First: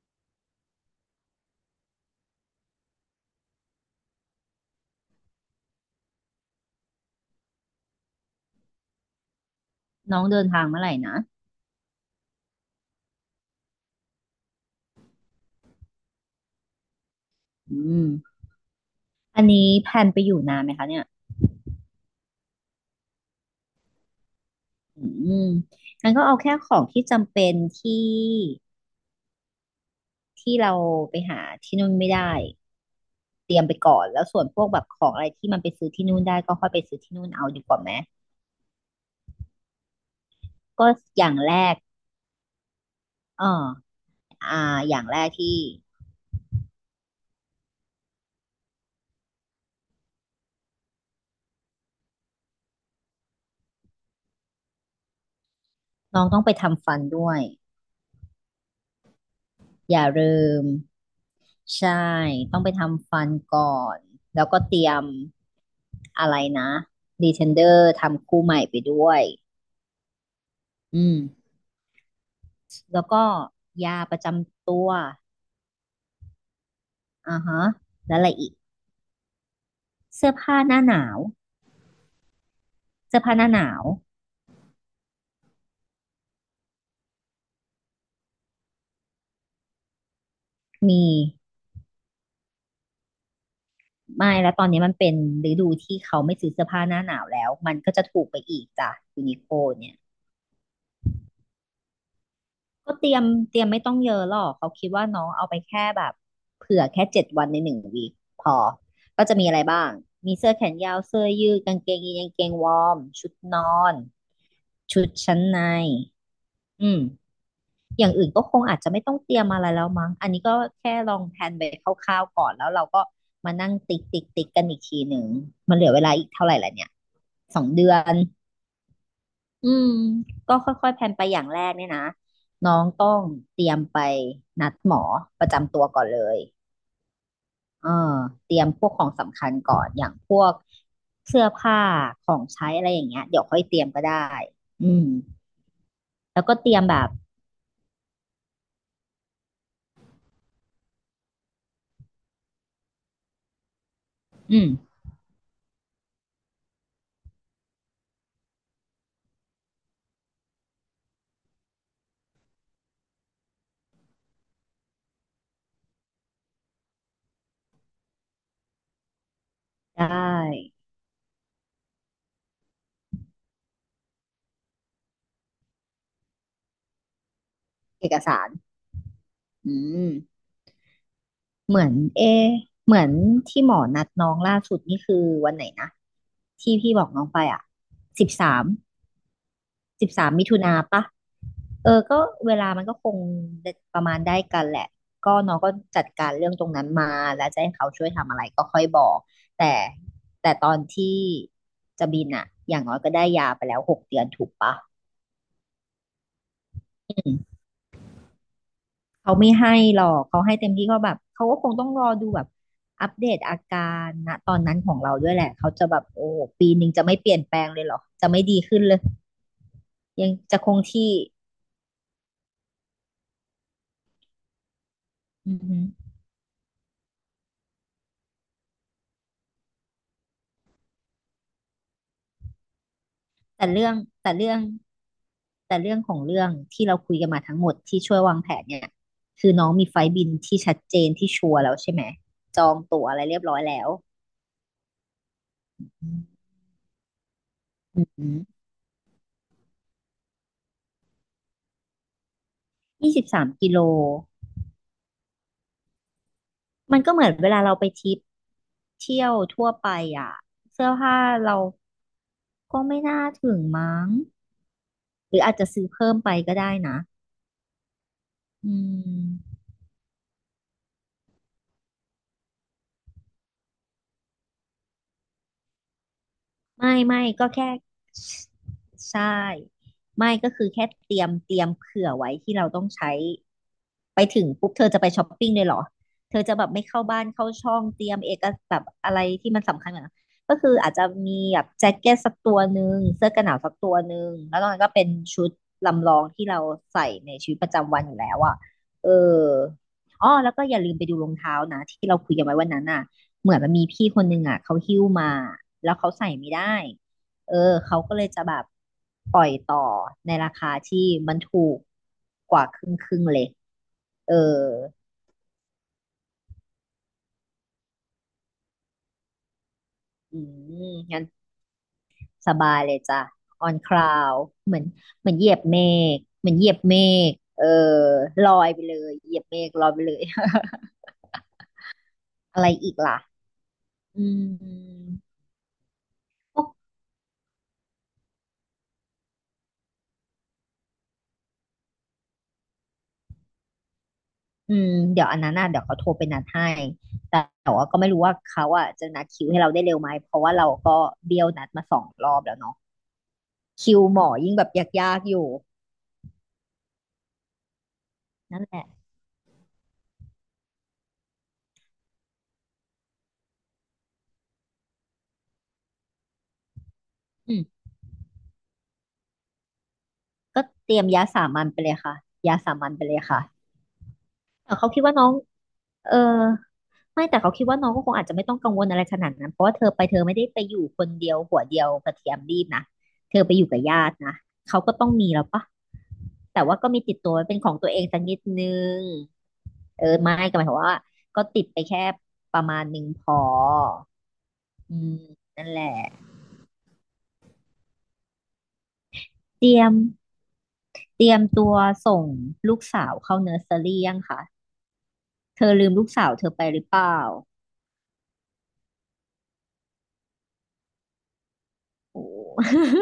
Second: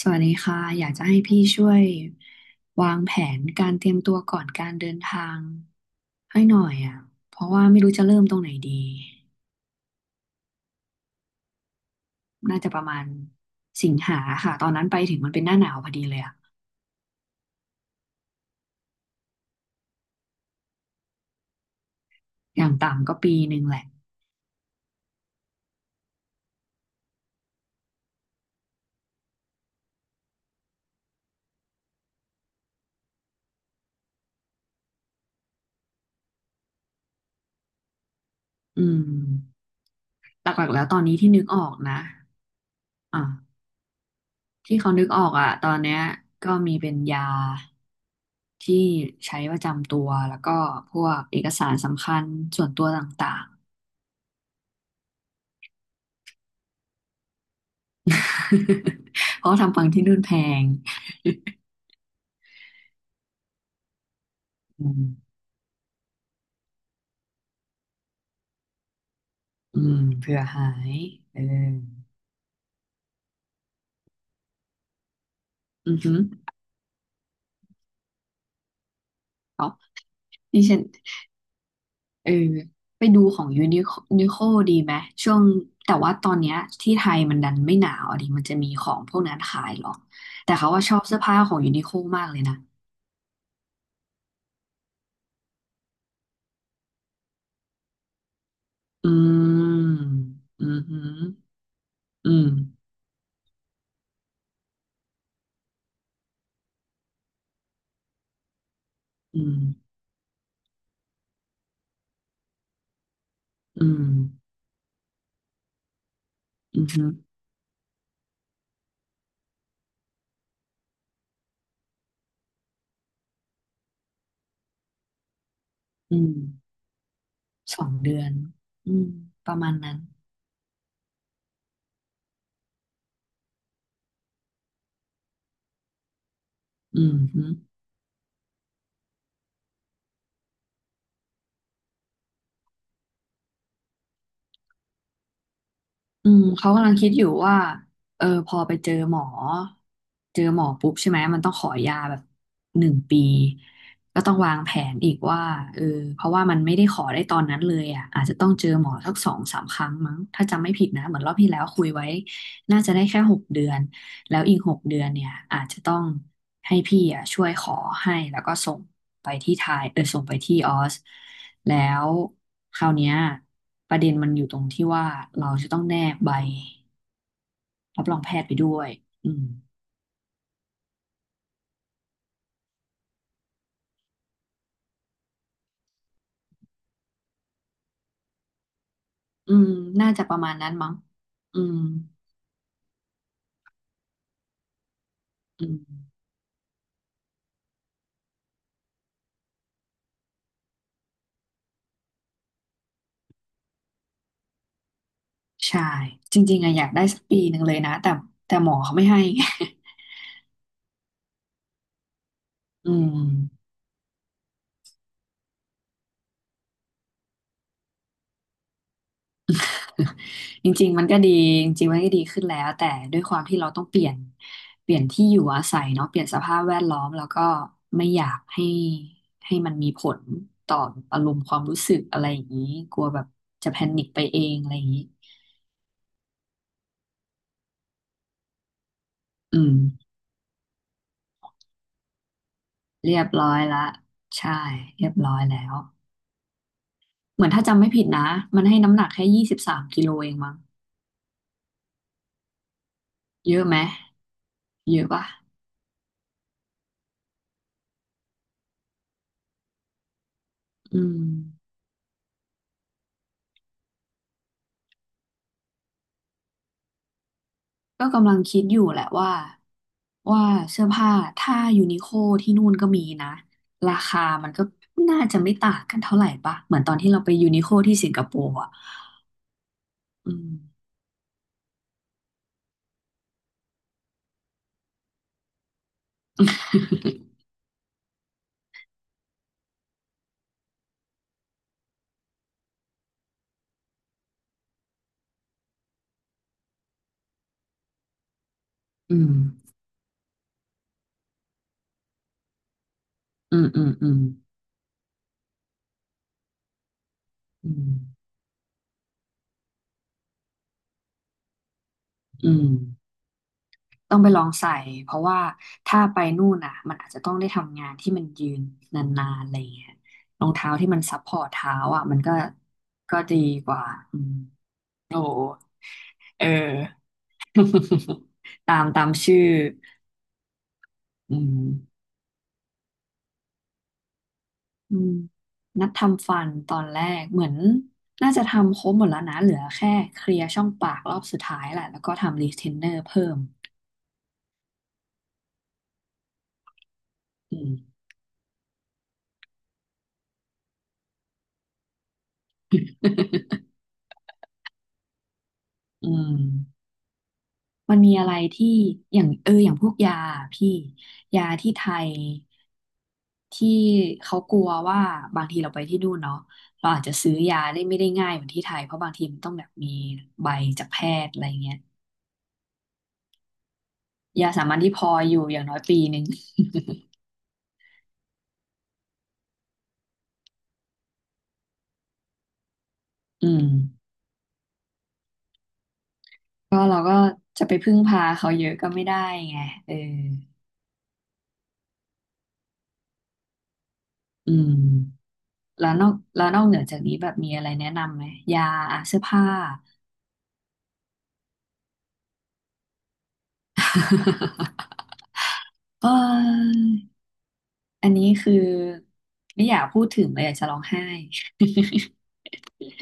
สวัสดีค่ะอยากจะให้พี่ช่วยวางแผนการเตรียมตัวก่อนการเดินทางให้หน่อยอ่ะเพราะว่าไม่รู้จะเริ่มตรงไหนดีน้องเดินทางเมื่อไหร่นะน่าจะประมาณสิงหาค่ะตอนนั้นไปถึงมันเป็นหน้าหนาวพอดีเลยอ่ะอืมอันนี้แพลนไปอยู่นานไหมคะเนี่ยอย่างต่ำก็ปีหนึ่งแหละอืมงั้นก็เอาแค่ของที่จำเป็นที่เราไปหาที่นู่นไม่ได้เตรียมไปก่อนแล้วส่วนพวกแบบของอะไรที่มันไปซื้อที่นู่นได้ก็ค่อยไปซื้อที่นู่นเอาดีกว่าไหม อืมหลักๆแล้วก็ตอนนี้อที่ย่างนึกแรออกกนะอ่เออาอ่าที่เขาอย่านึงกแรออกกอ่ะที่ตอนเนี้ยก็มีเป็นยาที่ใช้ประจำตัวแล้วก็พวกเอกสารสำคัญส่วนตัวต่างๆ น้องต้องไปทำฟันด้วย เพราะว่าทำฟังอที่ย่านู่นแพลืง มใช่ต้องไปทำฟันก่อนแล้วก็เต อืรียมมอะไรนะดีเทนเดอร์ทำคู่ใหม่ไปด้วย อืมเผื่อหายอืมเออแล้วก็ยาประจำตัวอือหืออ่าฮะแล้วอะไรอีกเสื้อผ้านี่หฉันน้าหนาวเออไปดูเสื้อผ้าขหองน้ายูหนินาวนิโคดีไหมช่วงแต่ว่าตอนเนี้ยที่ไทยมันดันไม่หนาวอะดิมันจะมีของพวกนั้นขายหรอแต่เขาว่าชอบมีเสื้อผ้าของยูนิโคมากเลยนะไม่แล้วตอนนี้มันเป็นฤดูที่เขาไม่ซื้อเสื้อผ้าหน้าหนาวแล้วมันก็จะถูกไปอีกจ้ะอืยูนิโคมเนี่ยอือหืออืมก็เตรียมไม่ต้องเยอะหรอกเขาคิดว่าน้องเอาไปแค่แบบเผื่อแค่7 วันในหนึ่งวีคพอก็จะอืมีอะไรบ้างมมีเสื้อแขนยาวเสื้อยืดกางเกงยีนกางเกงวอร์มชุดนออืนมชุดชั้นในอือือม หืออย่างอื่นก็คงอาจจะไม่ต้องเตรียมอะไรแล้วมั้งอันนี้ก็แค่ลองแพลนไปคร่าวๆก่อนแล้วเราก็มานั่งติ๊กติ๊กติ๊กกันอีกทีหนึ่งมันเหลือเวลาอือีกมเท่าไหร่ละเนี่ยสองสอเดืงอนเดือนอืมประอืมาณมนั้นก็ค่อยๆแพลนไปอย่างแรกเนี่ยนะน้องต้องเตรียมไปนัดหมอประจำตัวก่อนเลยอืมหือ เออเตรียมพวกของสำคัญก่อนอย่างพวกเสื้อผ้าของใช้อะไรอย่างเงี้ยเดี๋ยวค่อยเตรียมก็ได้อืมอืแล้มวก็เตเขารียมกำลังแบคิบดอยู่ว่าเออพอไปเจอหมอ เจอหมอปุ๊บใช่ไหมมันต้องขอยาแบบ1 ปี ก็ต้องวาอืงมแผนอีกว่าเออเพราะว่ามันไม่ได้ขอได้ตอนนั้นเลยอ่ะ อาจจะต้องเจอหมอสัก2-3 ครั้งมั้ง ถ้าจำไม่ผิดนะ เหมือนรอบที่แล้วคุยไว้ น่าจะได้แค่6 เดือน แล้วอีก6 เดือนเนี่ยอาจจะต้องให้พี่อ่ะช่วยขอให้แล้วก็ส่งไปที่ไทยไดส่งไปที่อ้อสแล้วคราวเนี้ยประเด็นมันอยู่ตรงที่ว่าเราจะต้องแนบใบรัเอบรกองแพสาทย์รไปด้วยอืมอืม เหมือนเอะเหมือนที่หมอนัดน้องล่าสุดนี่คือวันไหนนะที่พี่บอกน้องไปอ่ะสิบสามอืมสิน่าบจะสาปมระมิมาณถุนั้นนามั้งปะอืมเออก็เวลามันก็คงประมาณได้กันแหละก็น้องอืก็จัดมการเรื่องตรงนั้นมาแล้วจะให้เขาช่วยทำอะไรก็ค่อยบอกแต่แต่ตอนที่จะบินอ่ะอย่างน้อยก็ได้ยาไปแล้ว6 เดือนถูกปะใช่จริงๆอะอยากได้สักอืปีหม นึ่งเลยนะแต่แต่หมอเขาไม่ให้ เขาไม่ให้หรอกเขาให้เต็มที่ก็แบบเขาก็คงต้องรอดูแบบ อือัปม เดตอาการณตอนนั้นของเราด้วยแหละเขาจะแบบโอ้ปีหนึ่งจะไม่เปลี่ยนแปลงเลยเหรอจะไม่ดีขึ้นเลยยังจะจคงริงๆมันที่ก็ดีจริงๆมันก็ดีขึ้นแล้วแต่ด้วยความที่เราต้องเปลี่ยนที่อยู่อือาอฮึศัยเนาะเปลี่ยนสภาพแวดล้อมแล้วก็ไม่อยากให้มันมีผลต่ออารมณ์ความรู้สึกอะไรอย่างนี้กลัวแบบแต่จะแพเรื่องนิคไปแต่เอเรื่งองอะไรอย่างนี้แต่เรื่องของเรื่องที่เราคุยกันมาทั้งหมดที่ช่วยวางแผนเนี่ยคืออืน้อมงมีไฟล์บินที่ชัดเจนที่ชัวร์แล้วใช่ไหมจองตั๋วเรีอะยไรบเรียบร้อร้อยยแล้ละวใช่เรียบร้อยแล้วเหมือนถ้าจำไม่ผิดอืนะมัมนให้น้ำหนักแค่23 กิโลเองมั้งยี่สิบสามเยอะกิไหมโลเยอะป่ะมันก็เหมือนเวลาเราไปทริปเที่ยวทั่วไปอ่ะเสื้ออืผ้าม เรา ก็ไม่น่าถึงมั้งหรืออาจจะซื้อเพิ่มไปก็ได้นะก็กำลังคิดอือยู่แหละว่าม ว่าเสื้อผ้าถ้ายูนิโคที่นู่นก็มีนะราคามันก็น่าจะไม่ต่างกันเท่าไหร่ปะเหมือนตอไม่นที่เราไม่ไปยูก็นิโคแค่ที่สิงคโปร์อ่ะใช่อืไม่มก็คือแค่เตรียมเผื่อไว้ที่เราต้องใช้ไปถึงปุ๊บเธอจะไปช้อปปิ้งเลยเหรอเธอจะแบบไม่เข้าบ้านเข้าช่องเตรียมเอกสารแบบอะไรที่มันสำคัญเหมือนกันก็คืออาจจะมีแบบแจ็คเก็ตสักตัวหนึ่งเสื้อกันหนาวสักตัวหนึ่งแล้วตอนนั้นก็เป็นชุดลำลองที่เราใส่ในชีวิตประจำวันอยู่แล้วอ่ะเอออืมอ้อแล้วก็อย่าลืมไปดูรองเท้านะที่เราคุยกันไว้วันนั้นอ่ะ เหอืมือนมมันอืมีมอืพี่มคนหนึ่งอ่ะเขาหิ้วมาแล้วเขาใส่ไม่ได้เออือมเขาก็เลยจะแบบปล่อยต่อในราคาที่มันถูกอืกมว่าครึ่งครึ่งเลย ต้องไปเออลองใส่เพราะว่าถ้าไปนู่นอ่ะมันอาจจะต้องได้ทำงานที่มันยืนนานๆอะไรงเงี้ยอืรองเท้ามที่มันซัพงั้นพอร์ตเท้าอ่ะมันก็สบายเลยก็จ้ะ ดีก on ว่าอืม cloud เหมือนเหมือนเหยียบเมฆเออ เหมือนเหยียบเมฆเออลอ ยตาไปมเลตามยเหยียชื่อบเมฆลอยไปเลย อืม อะไรอีกล่ะอืม อืมนัดทำฟันตอนแรกเหมือนน่าจะทำครบหมดแล้วนะเหลือแค่เคลียร์ช่องปากรอบสุดท้ายแหละแล้วก็ทำรีเทนเนอร์เพิ่มอืมเดี๋ยวอันนั้นน่ะเดี๋ยวเขาโทรไปนัดให้แต่อืแต่ม ว่าก็ไม่รู้ว่าเขาอ่ะจะนัดคิวให้เราได้เร็วไหมเพราะว่าเราก็เบี้ยวนัดมา2 รอบแล้วเนาะ คิวหมอยิ่งแบบยากๆอยู่อืมมันมีอะไรนั่นที่แหละอย่างพวกยาพี่ยาที่ไทยที่เขากลัวว่าบางทีเราไปที่นู่นเนาะเราอาจจะซื้ออืยามไม่ได้ง่ายเหมือนที่ไทยเพราะบางทีมันต้องแบบมีใบก็จากเตแพรียมยาทย์อะไรสามัญเงี้ยไปเลยค่ะยาสามัญไปเลยค่ะยาสาแต่มัญเขาที่คิพดอว่าน้องอยู่อย่างน้อยปีเอหอ นึ่งไม่แต่เขาคิดว่าน้องก็คงอาจจะไม่ต้องกังวลอะไรขนาดนั้นเพราะว่าเธอไม่ได้ไปอยู่คนเดียวหัวเดียวกระเทียมรีบนะเธออืไปอม ยู่กับญาตินะเขาก็ต้องมีแล้วปะแต่ก็ว่าก็เรามีก็ติดตัวไว้เป็นจะขไปองตัวพึ่งเองสัพากนิดเขาเยอะนึก็งไม่ได้ไงเออเออไม่ก็หมายความว่าก็ติดไปแค่ประมาณหนึ่งพออือืมมนั่นแหแล้ละวนอกแล้วนอกเหนือจากนี้แบบมีอะไรแนะนำไหมยาอ่ะเสื้อผ้า เตรียม เตรียมตัวส่งลูกสาวเข้าเนอร์เซอรี่ยังคะเธอลืมลูเกสาวเธอไปออหรือเปล่าอันนี้คือไม่อยากพูดถึงเลยอยากจะร้องไห้ โอ้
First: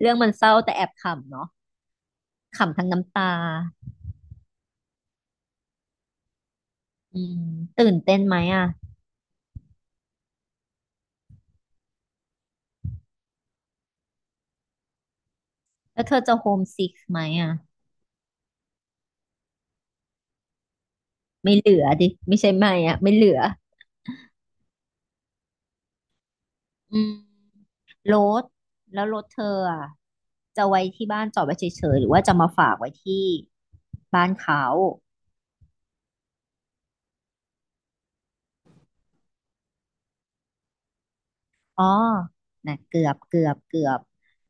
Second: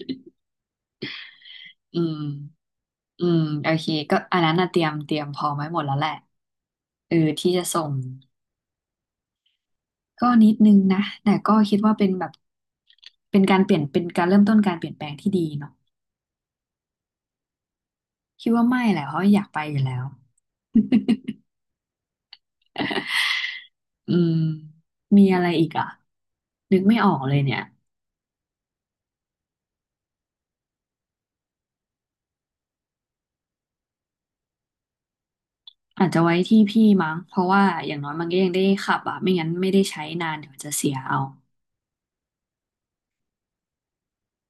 เรื่องมันเศร้าแต่แอบขำเนาะ อืมขำทั้งน้ำอืตามโอเคก็อันนั้นน่ะเตรียมพร้อมไว้หมดแล้วแหละเอออืมที่จะส่ตื่งนเต้นไหมอ่ะ ก็นิดนึงนะแต่ก็คิดว่าเป็นแบบเป็นการเปลี่ยนเป็นการเริ่มต้นการเปลี่ยนแปลงที่ดี แล้วเธอจะโฮมซิกไหมอ่ะ คิดว่าไม่แหละเพราะอยากไปอยู่แล้วไม่เหลือดิ ไม่ใช่ไม่อ่ะ ไม่เหลือ อืมมีอะไรอีกอ่ะนึกไม่อืออมกเลยเนี่ยรถแล้วรถเธออ่ะ จะไว้ที่บ้านจอดไว้เฉยๆ หรือว่าจะมาฝากไว้ที่บ้านเขา อาจจะไว้ที่พี่มั้งเพราะว่าอย่างน้อยมันก็ยังได้ขับอ่ะไม่งั้นไม่ได้ใช้นานเดี๋ยวจะเสียเอาอ๋อนะเกือบ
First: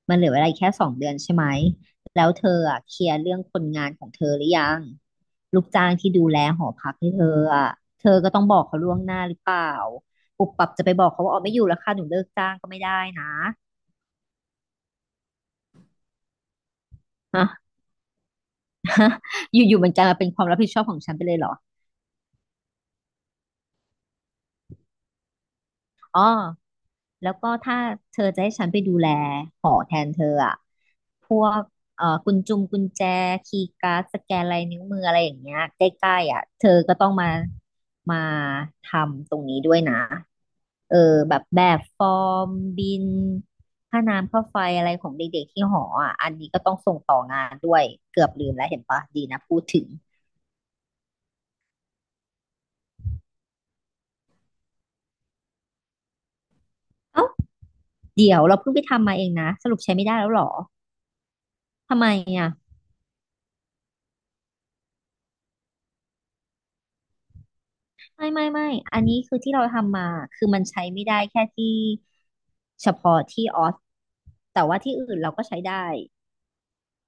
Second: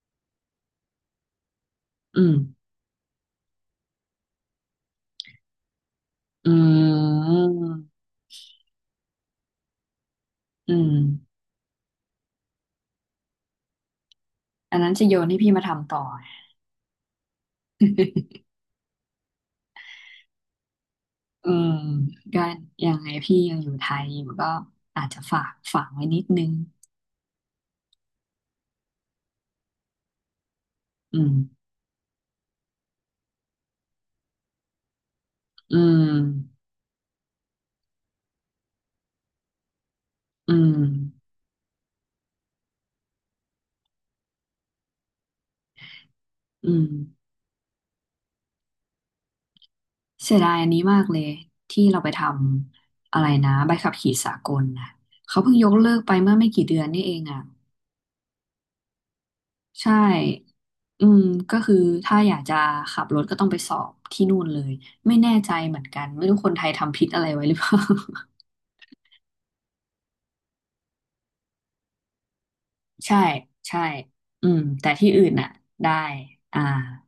มันเหลือเวลาอีกแค่2 เดือนใช่ไหม อืแล้วมเธออ่ะเคลียร์เรื่องคนงานของเธอหรือยังลูกจ้างที่ดูแลอืหอพักให้เธอมอ่ะเธอก็ต้องบอกเขาล่วงหน้าหรือเปล่า ปุบปับอืจะไปมบอกเขาว่าอ๋อไม่อยู่แล้วค่ะหนูเลิกจ้างก็ไม่ได้นะอันนั้นจะโยนให้พี่มาทำต่อฮะ อยู่ๆมันกลายมาเป็นความรับผิดชอบของฉันไปเลยเหรอือ มก็ยังไงพี่ยังอยู่ไทยอยู่ก็อาจจะฝากไว้นิอ๋อ ดนึงแล้วก็ถ้าเธอจะให้ฉันไปดูแลหอแทนเธออะอืพมวกกุญแจคีย์การ์ดสแกนลายนิ้วมืออะไรอย่างเงี้ยอืใกมล้ๆอ่ะเธอก็ต้องมาทำตรงนี้ด้วยนะ อืมเออแบบฟอร์มบินค่าน้ำค่าไฟอะไรของเด็กๆที่หออ่ะอันนี้ก็อืต้องม ส่งต่องานด้วยเกือบลืมแล้วเห็นปะดีนะพูดถึงเสียดายอันนี้มากเลยที่เราไปทำอะไรนะใบขับขี่สากลนะเขาเพิ่งยกเลิกไปเมื่อไม่กี่เดือนนี่เองเอ้าอ่ะเดี๋ยวเราเพิ่งไปทำมาเองนะสรุปใช่ใช้ไม่ได้แล้วเหรออืมก็คือทำไมถ้าอยากอ่ะ จะขับรถก็ต้องไปสอบที่นู่นเลยไม่แน่ใจเหมือนกันไม่รู้คนไทยทำผิดอะไรไว้หรือเปล่า ไม่อันนี้คือที่เราทำมา คือมันใช้ไม่ได้แค่ที่เฉ ใช่พาะที่ออสใช่อืมแต่ว่าแต่ที่ที่อื่นอื่เรานก็น่ะใช้ได้ได้อ่า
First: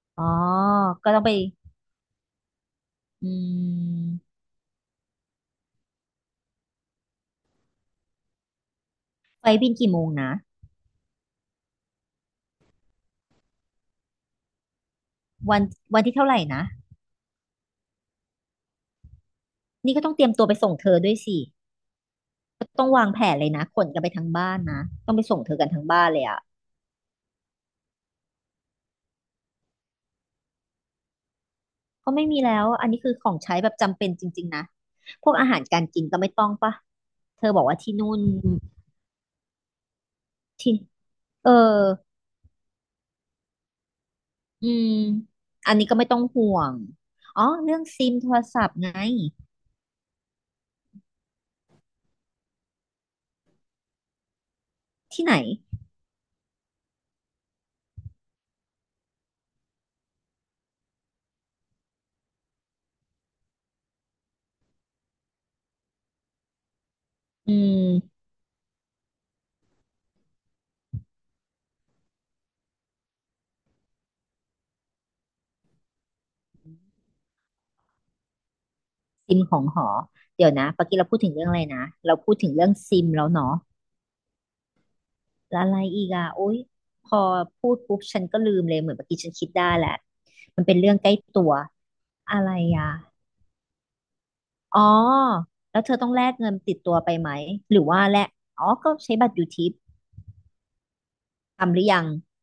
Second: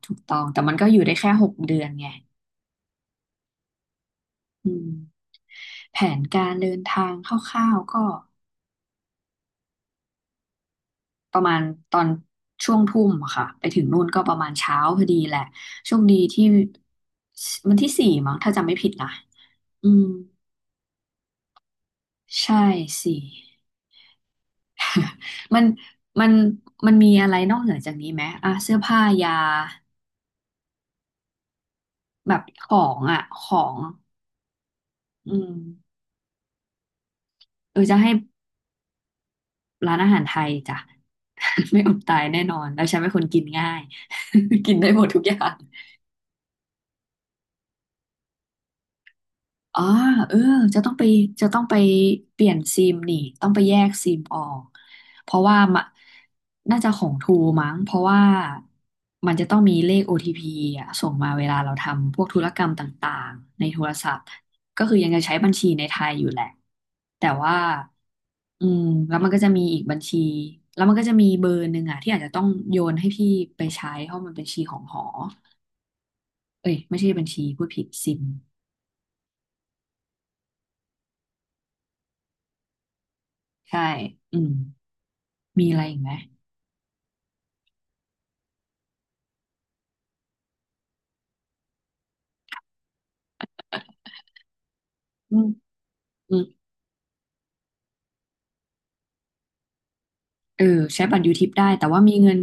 ถูกอ๋อต้องแต่มันก็อยู่ก็ได้ต้องแค่ไปหกเดือนไงอืมอืมแผนการเดินทางคร่าวๆก็ ไฟล์บินกี่โมงนะประมาณตอนช่วงทุ่มอะค่ะไปถึงนู่นก็ประมาณเช้าพอดีแหละวันโชวัคนที่ดีเท่าไหร่ที่นะวันที่สี่มั้งถ้าจำไม่ผิดนะอืนี่ก็มต้องเตรียมตัวไปส่งเธอด้วยสิใช่ก็ต้องวางแผสี่ นเลยนะขนกันไปทั้งบ้านนะ ต้องไปส่งเธ อมันกันทั้งบ้านเลมัยนอะมันมีอะไรนอกเหนือจากนี้ไหมอ่ะเสื้อผ้ายาก็ไม่แบมีบแล้ขว ออันงนี้คืออ่ะของขใช้อแบบงจำเป็นจริงๆนะพอืวกอามหารการกินก็ไม่ต้องปะเธอบอกเอว่าอที่จะให้นู่นร้านอาหารไทยที่จ้ะ เออ ไม่อดตายแน่นอนแล้วฉันเป็นคนกินง่าย อืกินได้มหมดทุกอย่าง อันนี้ก็ไม่ต้องห่วง อ๋อเรื่องซิมโทรศัพท์ไงอ๋อเออจะต้องไปจะต้องไปเปลี่ยนซิมนี่ ต้องไปแยกซิมออก ที่เพไหนราะว่ามะน่าจะของทูมั้งเพราะว่ามันจะต้องมีเลข OTP อทีพีอ่ะส่งมาเวลาเราทำพวกธุรกรรมต่างๆในโทรศัพท์ก็คือยังจะใช้บัญชีในไทยอยู่แหละ แต่อืว่ามอืมแล้วมันก็จะมีอีกบัญชี แล้วมันก็จะมีเบอร์หนึ่งอ่ะที่อาจจะต้องโยนให้พี่ไปใช้เพราะมันเป็นบัญชีของหอเอ้ยไม่ใช่บัญชีพูดผิดซิมซิมของหอ เดี๋ยวนะปกี้เราพูดถึงเรื่องอะไรนะ เราพูดถึงเรื่องซิมแล้วเนาะ ใช่อืม แล้วมีอะไรอะไรอีกอีไหมกอ่ะโอ๊ยพอพูดปุ๊บฉันก็ลืมเลยเหมือนเมื่อกี้ฉันคิดได้แหละ มันเป็นเรื่องใกล้ตัว อะไรอ่ะอ๋ออืมแล้วเธอต้องแลอืกมเงินติดตัวไปไหม หรือว่าแลกอ๋อก็ใช้บัตรยูทิปเออใช้บัตรยูทิปได้ ทำหรืแต่อว่ายังมีเงิน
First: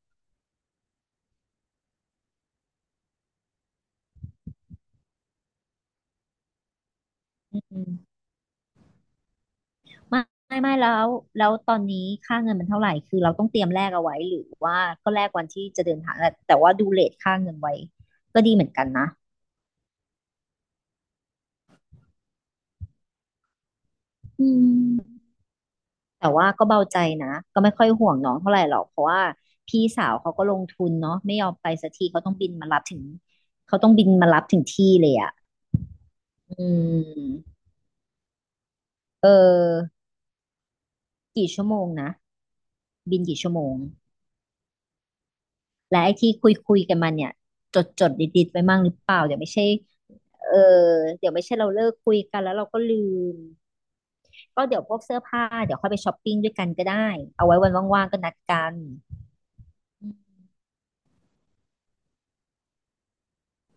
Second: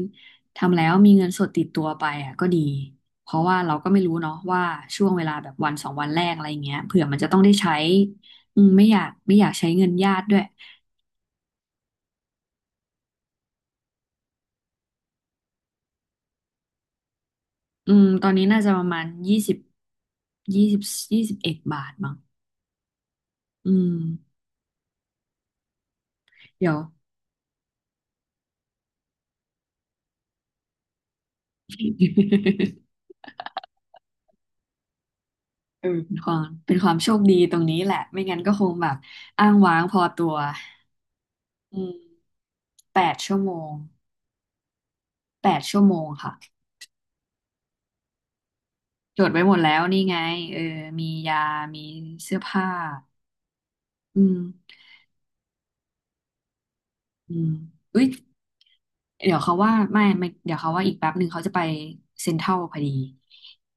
ทำแล้วมีเงินสดติดตัวไปอ่ะก็ดี เพราะว่าเราก็ไม่รู้เนาะว่าช่วงเวลาแบบวันสองวันแรกอะไรเงี้ยเผื่อมันจะต้องได้อืใช้ม อืมไม่อยากไม่อยากใช้เงินญาไม่ติด้วยไม่แล้วแล้วตอนนี้ค่าเงินมันเท่าไหร่คือเราต้องเตรียมแลกเอาไว้หรือว่าก็แลกวันที่จะเดินทางแต่ว่าดูเรทค่าเงินไว้อืมตอนก็นี้ดีน่าเหมืจะอนปกันระมาณนะยี่สิบ21 บาทมั้งอืมอืมแต่ว่าก็เดี๋ยว เบาใจนะก็ไม่ค่อยห่วงน้องเท่าไหร่หรอกเพราะว่าพี่สาวเขาก็ลงทุนเนาะไม่ยอมไปสักทีเขาต้องบินมารั บถึงเขาต้องบินมารับถึงที่เลยอ่ะเออเป็นความอืเป็นความโชคดีตรงมนี้แหละไม่งั้นก็คงแบบเอ้างว้างพอออตัวกี่ชั่วโมอืงมนะแปดบินชั่กี่วชั่โมวโมงงแปดชั่วโมและงไอ้ที่คุค่ะ ยคุยกันมาเนี่ยจดไว้มั่งหรือเปจล่าดเดี๋ยไว้วหไม่มดใช่ แล้วนี่ไงเอเอออมีเดี๋ยวยาไม่ใช่เรามีเลิกคุยเสื้กัอนแล้วเราผ้าก็ลืมอืมก็เดี๋ยวพวกเสื้อผ้าเดี๋ยวค่อยไปช้อปปิ้งด้วยกันก็ได้อืเอามไว้วันอุ๊ว่ายงๆก็นัดกันเดี๋ยวเขาว่าไม่อืไม่มเดี๋ยวเขาว่าอีกแป๊บหนึ่งเขาจะไปเซ็นทรัลพอดี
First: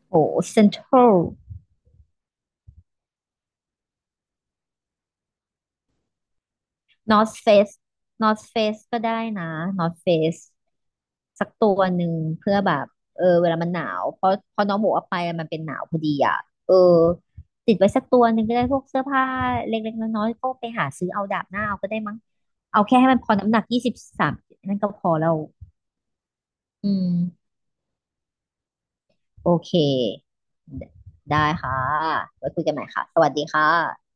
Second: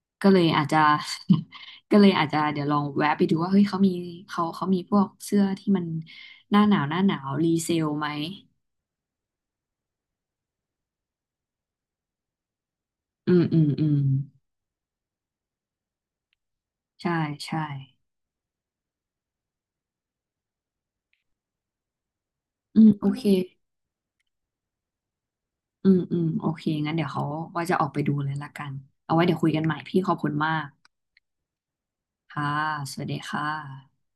โอ้ก็เลยเซ็อาจนจะ ทรัล ก็เลยอาจจะเดี๋ยวลองแวะไปดูว่าเฮ้ยเขามีเขามีพวกเสื้อที่มันหน้าหนาวหน้าหนนาอ ว h เฟรีเซสลไหมนอ h เฟสก็ได้นะนอ h เฟสสักตัวหนึ่งเพื่อแบบเอออืมเวอืลามมันหอืนามวเพราะเพอน้องหมูเอกว่าไปมันเป็นหนาวพอดีอ่ะเออใช่ใช่ติดไว้สักตัวหนึ่งก็ได้พวกเสื้อผ้าเล็กๆน้อยๆก็ไปหาซื้อเอาดาบหน้าเอาก็ได้มั้งอืเอามแค่โอให้มันเคพอน้ำหนัก23นั่นก็พอแล้วอืมอืมโอเคอืงั้นเดี๋ยวเขาม ว่าจะออกไปดูเลยละกันเอาไว้เดี๋ยวคุโอยกันใหเค ม่พี่ขอบคุณมากได้ค่ะค่ะไว้คุยกันใหม่สค่ะ วัสดีสวัสดีค่ะค่ะ